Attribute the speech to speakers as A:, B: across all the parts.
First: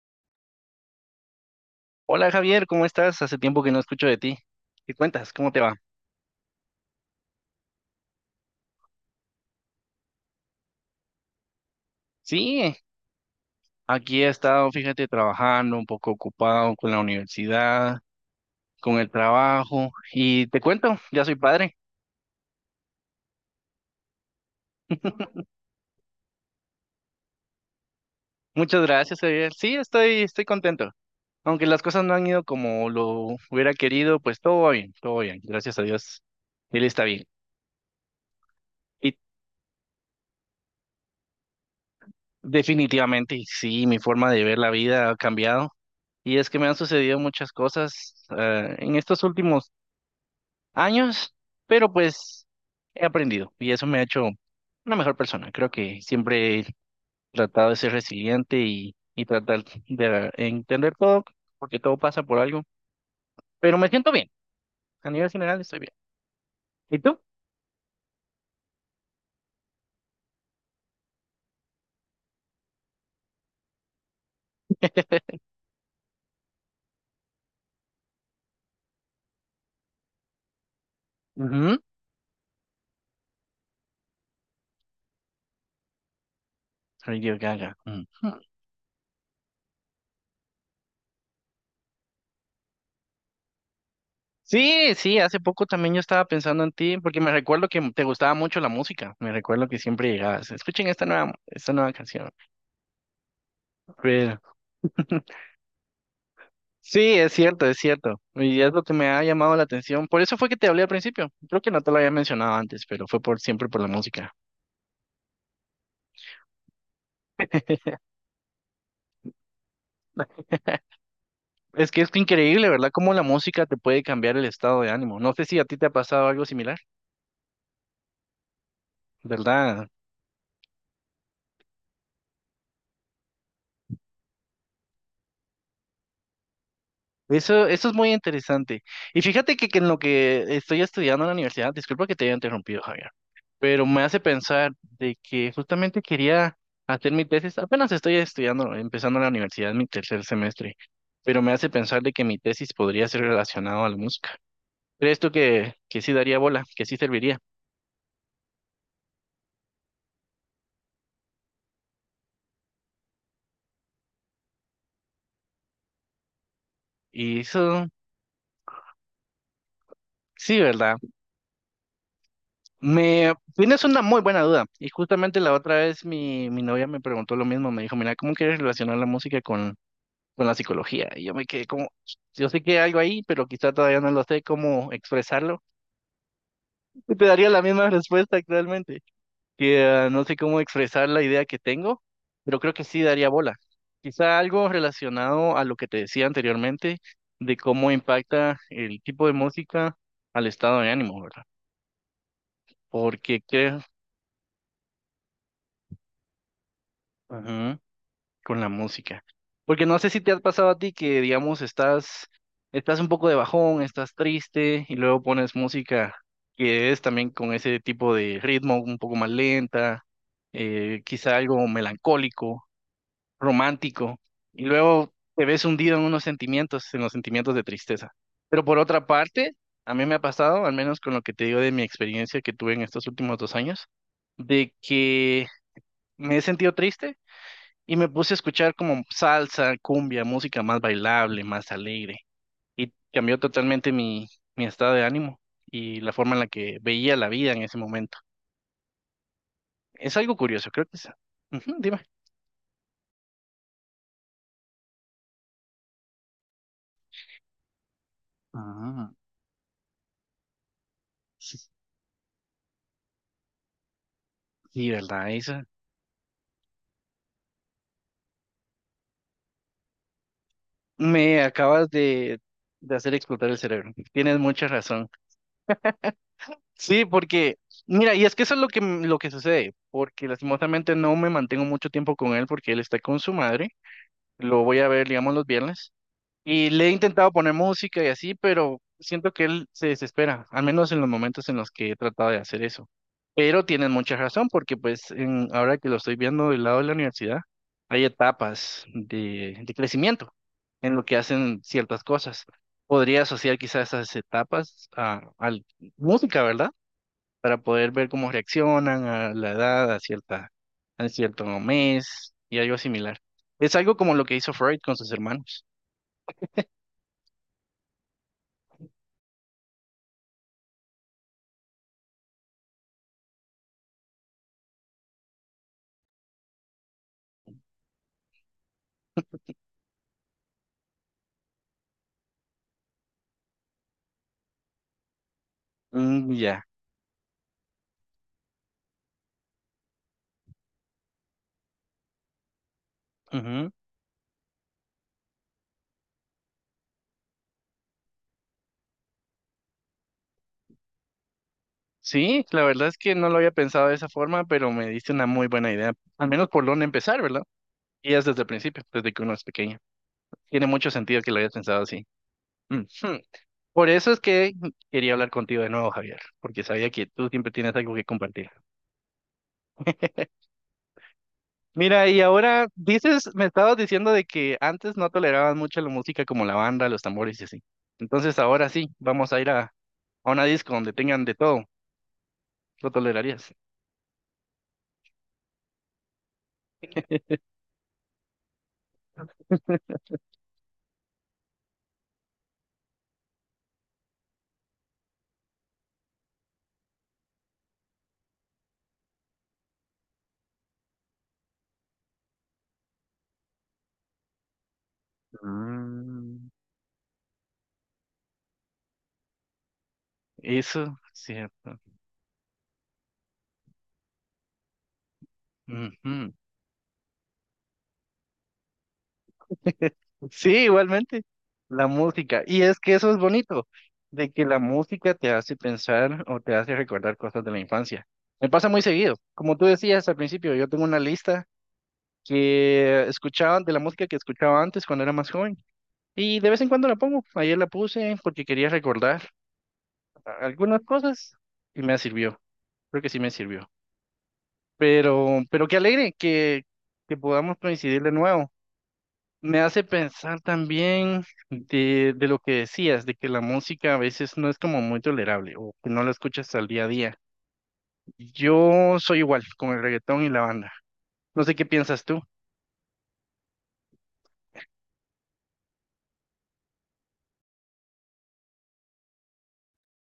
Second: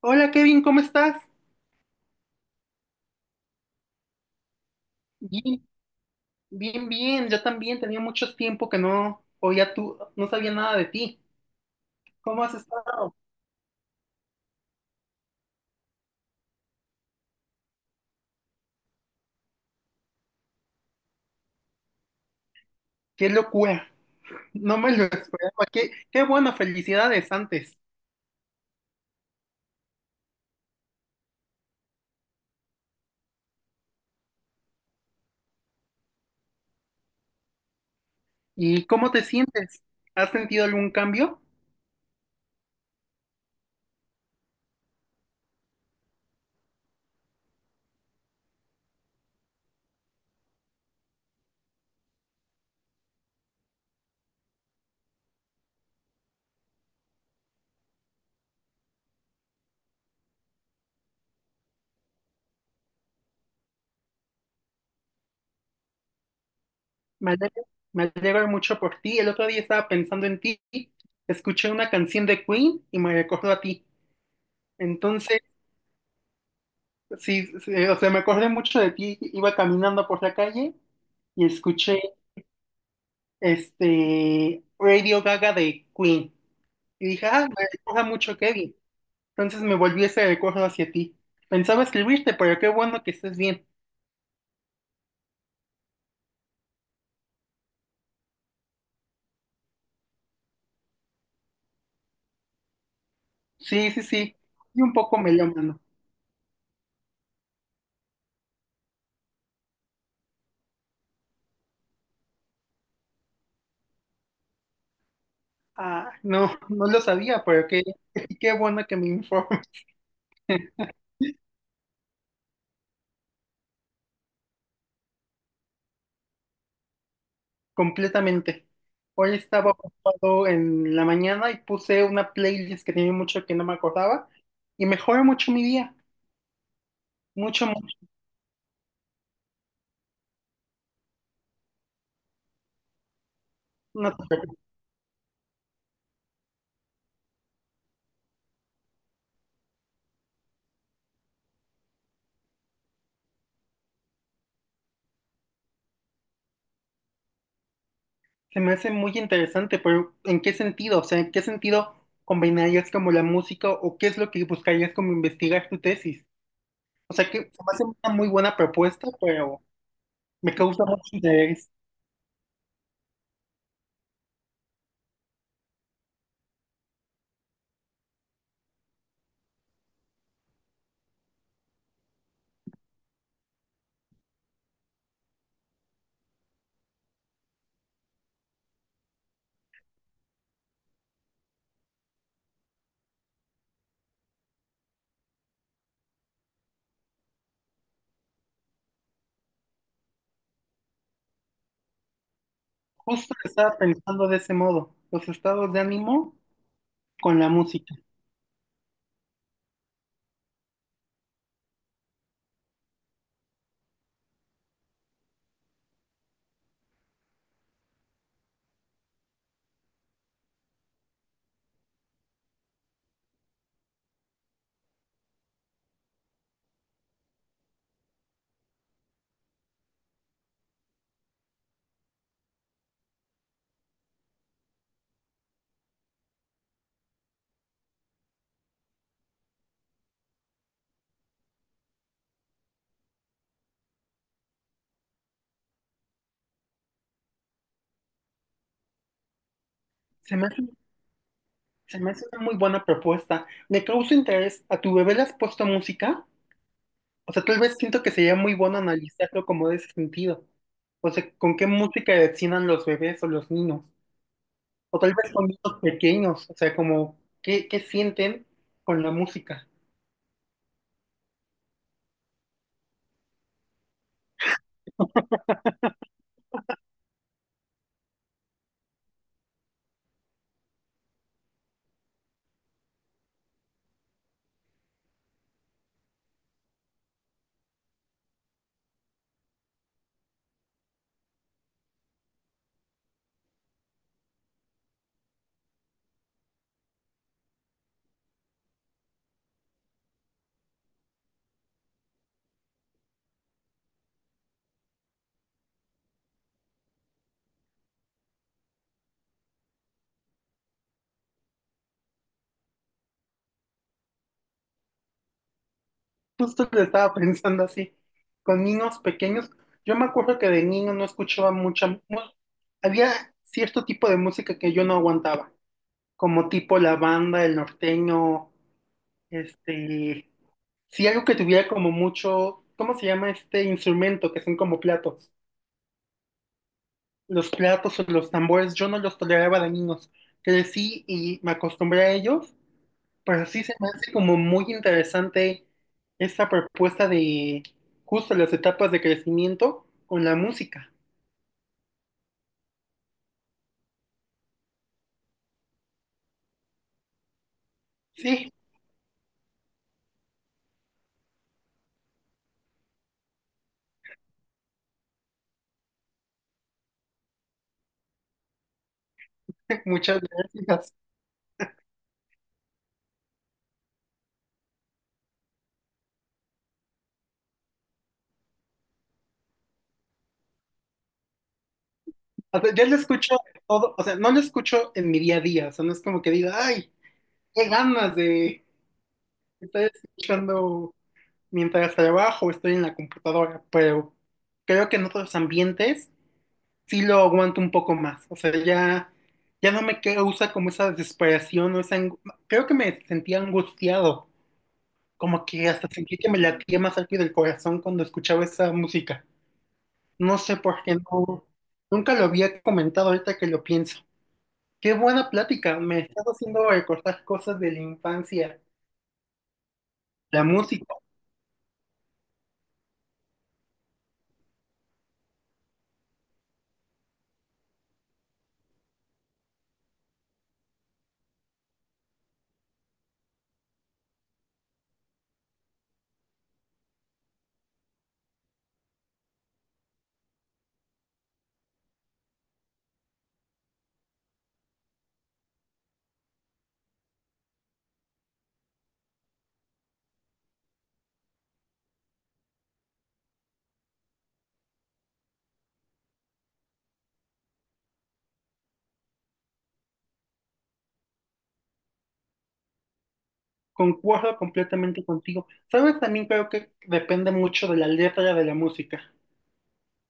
A: Hola Kevin, ¿cómo estás?
B: Hola Javier, ¿cómo estás? Hace tiempo que no escucho de ti. ¿Qué cuentas? ¿Cómo te
A: Bien,
B: va?
A: bien. Yo también tenía mucho tiempo que no oía tú, no sabía nada de ti. ¿Cómo has
B: Sí,
A: estado?
B: aquí he estado, fíjate, trabajando, un poco ocupado con la universidad, con el trabajo y te cuento, ya soy padre.
A: Qué locura. No me lo esperaba. Qué, qué bueno, felicidades antes.
B: Muchas gracias, Javier. Sí, estoy contento. Aunque las cosas no han ido como lo hubiera querido, pues todo va bien, todo va bien. Gracias a Dios, él está bien.
A: ¿Y cómo
B: Y
A: te sientes? ¿Has sentido algún cambio?
B: definitivamente, sí, mi forma de ver la vida ha cambiado. Y es que me han sucedido muchas cosas en estos últimos años, pero pues he aprendido y eso me ha hecho una mejor persona. Creo que siempre he tratado de ser resiliente y tratar de entender todo, porque todo pasa por algo, pero me siento bien. A nivel general estoy bien. ¿Y tú?
A: Me alegro, me alegro mucho por ti. El otro día estaba pensando en ti. Escuché una canción de Queen y me recordó a ti. Entonces, sí, sí, o sea, me acordé mucho de ti. Iba caminando por la calle y
B: Ujú.
A: escuché Radio Gaga de Queen. Y dije,
B: Radio
A: ah, me
B: Gaga.
A: recuerda
B: Mm.
A: mucho Kevin. Entonces me volví ese recuerdo hacia ti. Pensaba escribirte, pero qué bueno que estés bien.
B: Sí, sí, hace poco también yo estaba pensando en ti, porque me recuerdo que te gustaba mucho la música. Me recuerdo que siempre llegabas. Escuchen esta nueva canción.
A: Sí, sí, sí.
B: Pero
A: Y un poco melómano.
B: sí, es cierto, es cierto. Y es lo que me ha llamado la atención. Por eso fue que te hablé al principio. Creo que no te lo había mencionado antes, pero fue por siempre por la música.
A: Ah, no, no lo sabía, pero qué, qué bueno que me informe
B: Es que es increíble, ¿verdad? Cómo la música te puede cambiar el estado de ánimo. No sé si a ti te ha pasado algo similar,
A: completamente. Hoy estaba
B: ¿verdad?
A: ocupado en la mañana y puse una playlist que tenía mucho que no me acordaba y mejoró mucho mi día.
B: Eso,
A: Mucho,
B: eso es
A: mucho.
B: muy interesante. Y fíjate que en lo que estoy estudiando en la universidad, disculpa que te haya interrumpido, Javier. Pero me
A: No.
B: hace pensar de que justamente quería hacer mi tesis, apenas estoy estudiando, empezando la universidad, mi tercer semestre, pero me hace pensar de que mi tesis podría ser relacionado a la música. ¿Crees tú que sí daría bola, que sí serviría?
A: Se me hace muy interesante, pero ¿en qué sentido? O sea, ¿en qué sentido combinarías como la música o qué es lo que buscarías como investigar tu tesis? O sea, que
B: Y
A: se me hace
B: eso,
A: una muy buena propuesta, pero me
B: sí,
A: causa
B: ¿verdad?
A: mucho interés.
B: Me tienes una muy buena duda. Y justamente la otra vez mi novia me preguntó lo mismo, me dijo, mira, ¿cómo quieres relacionar la música con la psicología? Y yo me quedé como, yo sé que hay algo ahí, pero quizá todavía no lo sé cómo expresarlo. Y te daría la misma respuesta actualmente, que ah, no sé cómo expresar la idea que tengo, pero creo que sí daría bola. Quizá algo relacionado a lo que te decía anteriormente, de cómo impacta el tipo de música al estado de ánimo, ¿verdad?
A: Justo
B: Porque
A: estaba
B: creo,
A: pensando de ese modo, los estados de ánimo con la
B: ujú,
A: música.
B: con la música. Porque no sé si te ha pasado a ti que, digamos, estás un poco de bajón, estás triste y luego pones música que es también con ese tipo de ritmo un poco más lenta, quizá algo melancólico, romántico, y luego te ves hundido en unos sentimientos, en los sentimientos de tristeza. Pero por otra parte, a mí me ha pasado, al menos con lo que te digo de mi experiencia que tuve en estos últimos dos años, de que me he sentido triste y me puse a escuchar como salsa, cumbia, música más bailable, más alegre. Y cambió totalmente mi estado de ánimo y la forma en la que veía la vida en ese momento. Es
A: Se
B: algo
A: me hace,
B: curioso, creo que es. Ujú, dime.
A: se me hace una muy buena propuesta. Me causa interés. ¿A tu bebé le has puesto música? O sea, tal vez siento que sería muy bueno
B: Ah,
A: analizarlo como de ese sentido. O sea, ¿con
B: sí,
A: qué música destinan los bebés o los niños?
B: sí,
A: O tal
B: ¿verdad,
A: vez con
B: Isa?
A: niños pequeños, o sea, como, ¿qué, qué sienten con la música?
B: Me acabas de, de hacer explotar el cerebro. Tienes mucha razón. Sí, porque, mira, y es que eso es lo que sucede, porque lastimosamente no me mantengo mucho tiempo con él porque él está con su madre. Lo voy a ver, digamos, los viernes. Y le he intentado poner música y así, pero siento que él se desespera, al menos en los momentos en los que he tratado de hacer eso. Pero tienen mucha razón, porque ahora que lo estoy viendo del lado de la universidad, hay etapas de crecimiento en lo que hacen ciertas cosas. Podría asociar quizás esas etapas a música, ¿verdad? Para poder ver cómo reaccionan a la edad, a cierto mes y algo similar. Es algo como lo que hizo Freud con sus hermanos.
A: Justo lo estaba pensando así, con niños pequeños. Yo me acuerdo que de niño no escuchaba había cierto tipo de música que yo no aguantaba, como tipo la banda, el norteño, este, sí algo que tuviera como mucho, ¿cómo se llama este instrumento que son como platos?
B: Mm, ya.
A: Los platos o los tambores, yo no los toleraba de niños. Crecí y me acostumbré a ellos. Pero sí
B: Ujú.
A: se me hace como muy interesante esa propuesta de justo las etapas de crecimiento con la música.
B: Sí, la verdad es que no lo había pensado de esa forma, pero me diste una muy buena idea. Al menos por dónde empezar, ¿verdad? Y es desde el
A: Sí,
B: principio, desde que uno es pequeño. Tiene mucho sentido que lo hayas pensado así. Ujú. Por eso es que quería hablar contigo de nuevo, Javier, porque sabía que tú siempre tienes algo que compartir.
A: muchas gracias.
B: Mira, y ahora dices, me estabas diciendo de que antes no tolerabas mucho la música como la banda, los tambores y así. Entonces ahora sí, vamos a ir a una disco donde tengan de todo.
A: O sea, yo
B: ¿Lo
A: lo escucho
B: tolerarías?
A: todo, o sea, no lo escucho en mi día a día, o sea, no es como que diga, ay, qué ganas de estar escuchando mientras trabajo, estoy en la computadora, pero creo que en otros ambientes sí lo aguanto un poco más, o sea, ya no me causa como esa desesperación o esa, ang- creo que me sentía angustiado. Como que hasta sentí que me
B: Mm,
A: latía más rápido el corazón cuando escuchaba esa música. No sé por qué
B: eso, sí.
A: no. Nunca lo había comentado ahorita que lo pienso. Qué buena plática. Me estás
B: Ujú.
A: haciendo recordar cosas de la infancia. La
B: Sí,
A: música.
B: igualmente, la música. Y es que eso es bonito, de que la música te hace pensar o te hace recordar cosas de la infancia. Me pasa muy seguido. Como tú decías al principio, yo tengo una lista que escuchaba de la música que escuchaba antes cuando era más joven. Y de vez en cuando la pongo. Ayer la puse porque quería recordar algunas cosas y me sirvió. Creo que sí me sirvió. Pero qué alegre que podamos coincidir de nuevo. Me hace pensar también de lo que decías, de que la música a veces no es como muy tolerable o que no la escuchas al día a día. Yo soy igual con el reggaetón y la banda. No sé qué piensas tú
A: Concuerdo completamente contigo. Sabes, también creo que depende mucho de la letra de la música.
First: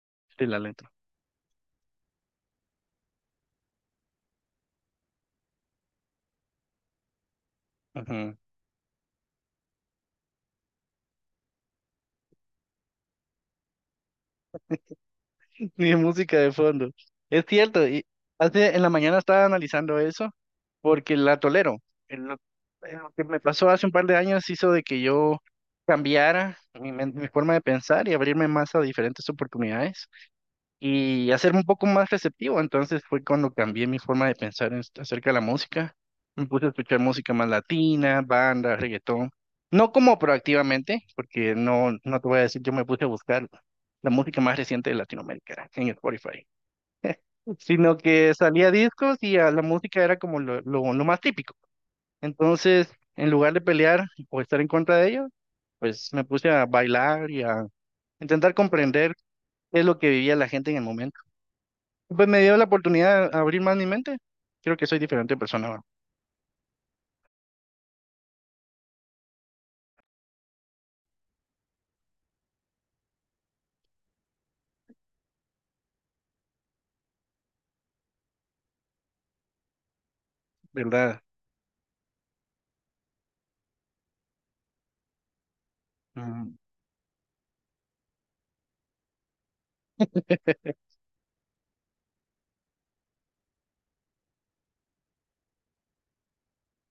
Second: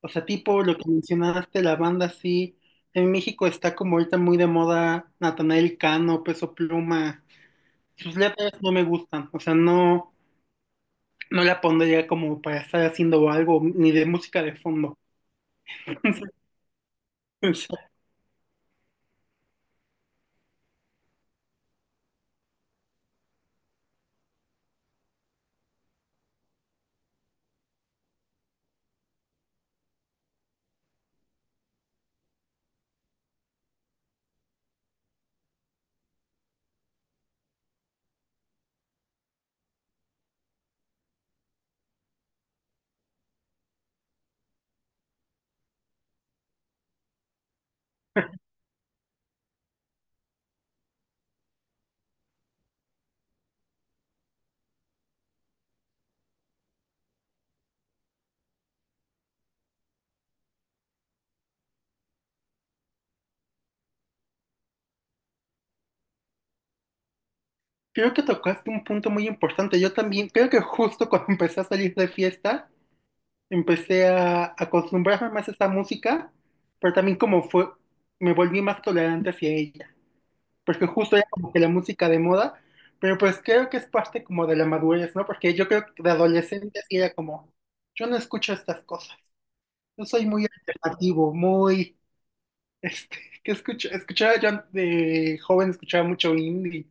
A: O sea,
B: de la
A: tipo lo que
B: letra.
A: mencionaste, la banda sí. En México está como ahorita muy de moda Natanael Cano, Peso Pluma. Sus
B: Ujú.
A: letras no me gustan. O sea, no, no la pondría como para estar haciendo algo, ni de música de fondo.
B: Ni de música de fondo. Es
A: Entonces, o
B: cierto,
A: sea,
B: y hace, en la mañana estaba analizando eso porque la tolero. En lo, en lo que me pasó hace un par de años hizo de que yo cambiara mi forma de pensar y abrirme más a diferentes oportunidades. Y hacerme un poco más receptivo. Entonces fue cuando cambié mi forma de pensar en acerca de la música. Me puse a escuchar música más latina, banda, reggaetón. No como proactivamente, porque no, no te voy a decir, yo me puse a buscar la música más reciente de Latinoamérica en Spotify, sino que salía discos y a la música era como lo más típico. Entonces, en lugar de pelear o estar en contra de ello, pues me puse a bailar y a intentar comprender qué es lo que vivía la gente en el momento. Pues me dio la oportunidad de abrir más mi mente. Creo que soy diferente persona,
A: creo que tocaste un punto muy importante. Yo también, creo que justo cuando empecé a salir de fiesta, empecé a acostumbrarme más a esa música, pero también como fue, me volví más tolerante hacia ella, porque justo
B: ¿verdad?
A: era como que la música de moda, pero pues creo que es parte como de la madurez, ¿no? Porque yo creo que de
B: Ah,
A: adolescente sí era como, yo no escucho estas cosas, yo soy muy alternativo, muy. Este, escuchaba yo de joven, escuchaba mucho indie,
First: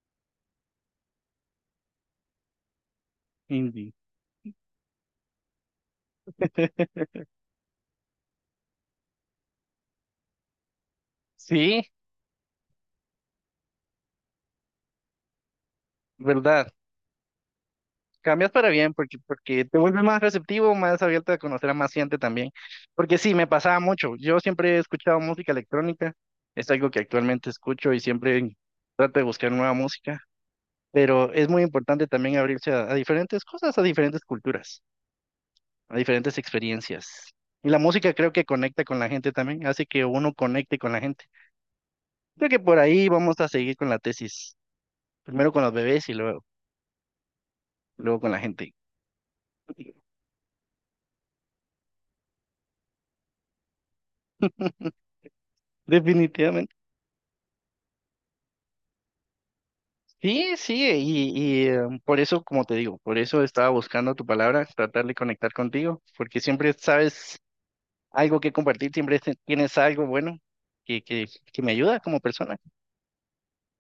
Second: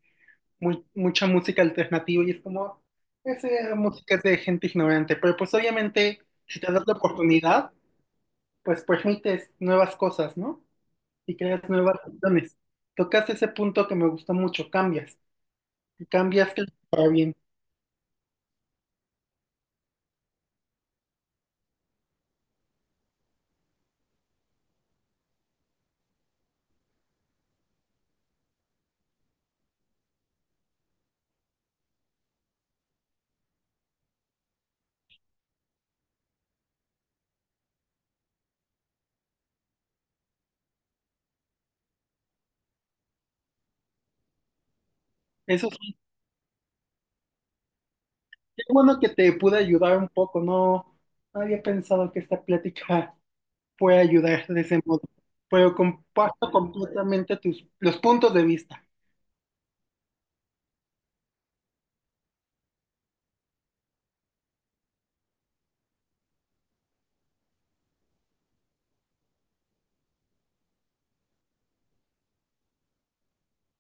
A: mucha música alternativa y es como, esa
B: Indy.
A: música es de gente ignorante, pero pues obviamente si te das la oportunidad, pues permites nuevas cosas, ¿no? Y creas
B: Sí,
A: nuevas opciones. Tocas ese punto que me gustó mucho, cambias, y cambias que
B: ¿verdad?
A: para bien.
B: Cambias para bien porque te vuelves más receptivo, más abierta a conocer a más gente también. Porque sí, me pasaba mucho. Yo siempre he escuchado música electrónica. Es algo que actualmente escucho y siempre trato de buscar nueva música. Pero es muy importante también abrirse a diferentes cosas, a diferentes culturas, a diferentes experiencias. Y la música creo que conecta con la gente también, hace que uno conecte con la gente. Creo que por ahí vamos a seguir con la tesis. Primero con
A: Eso
B: los
A: sí,
B: bebés y luego, luego con la
A: es
B: gente.
A: bueno que te pude ayudar un poco, no, no había pensado que esta plática puede ayudar de ese modo. Pero comparto
B: Definitivamente.
A: completamente tus, los puntos de vista.
B: Sí, sí, por eso, como te digo, por eso estaba buscando tu palabra, tratar de conectar contigo, porque siempre sabes algo que compartir, siempre tienes algo bueno que, que, que me ayuda como persona.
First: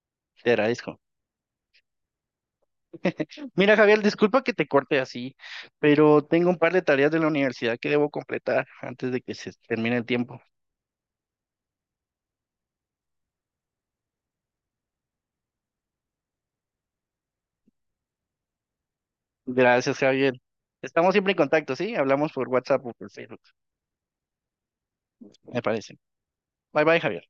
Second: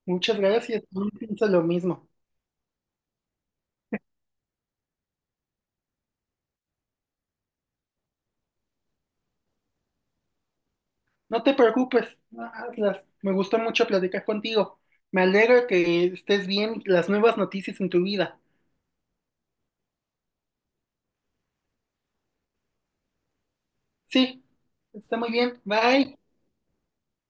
A: Muchas
B: Te
A: gracias,
B: agradezco.
A: yo pienso lo mismo.
B: Mira, Javier, disculpa que te corte así, pero tengo un par de tareas de la universidad que debo completar antes de que se termine el tiempo.
A: No te preocupes, hazlas. Me gustó mucho platicar contigo. Me alegra que estés bien, las nuevas noticias en tu vida.
B: Gracias, Javier. Estamos siempre en contacto, ¿sí? Hablamos por WhatsApp o por Facebook,
A: Sí, está muy
B: me
A: bien.
B: parece.
A: Bye.
B: Bye bye, Javier.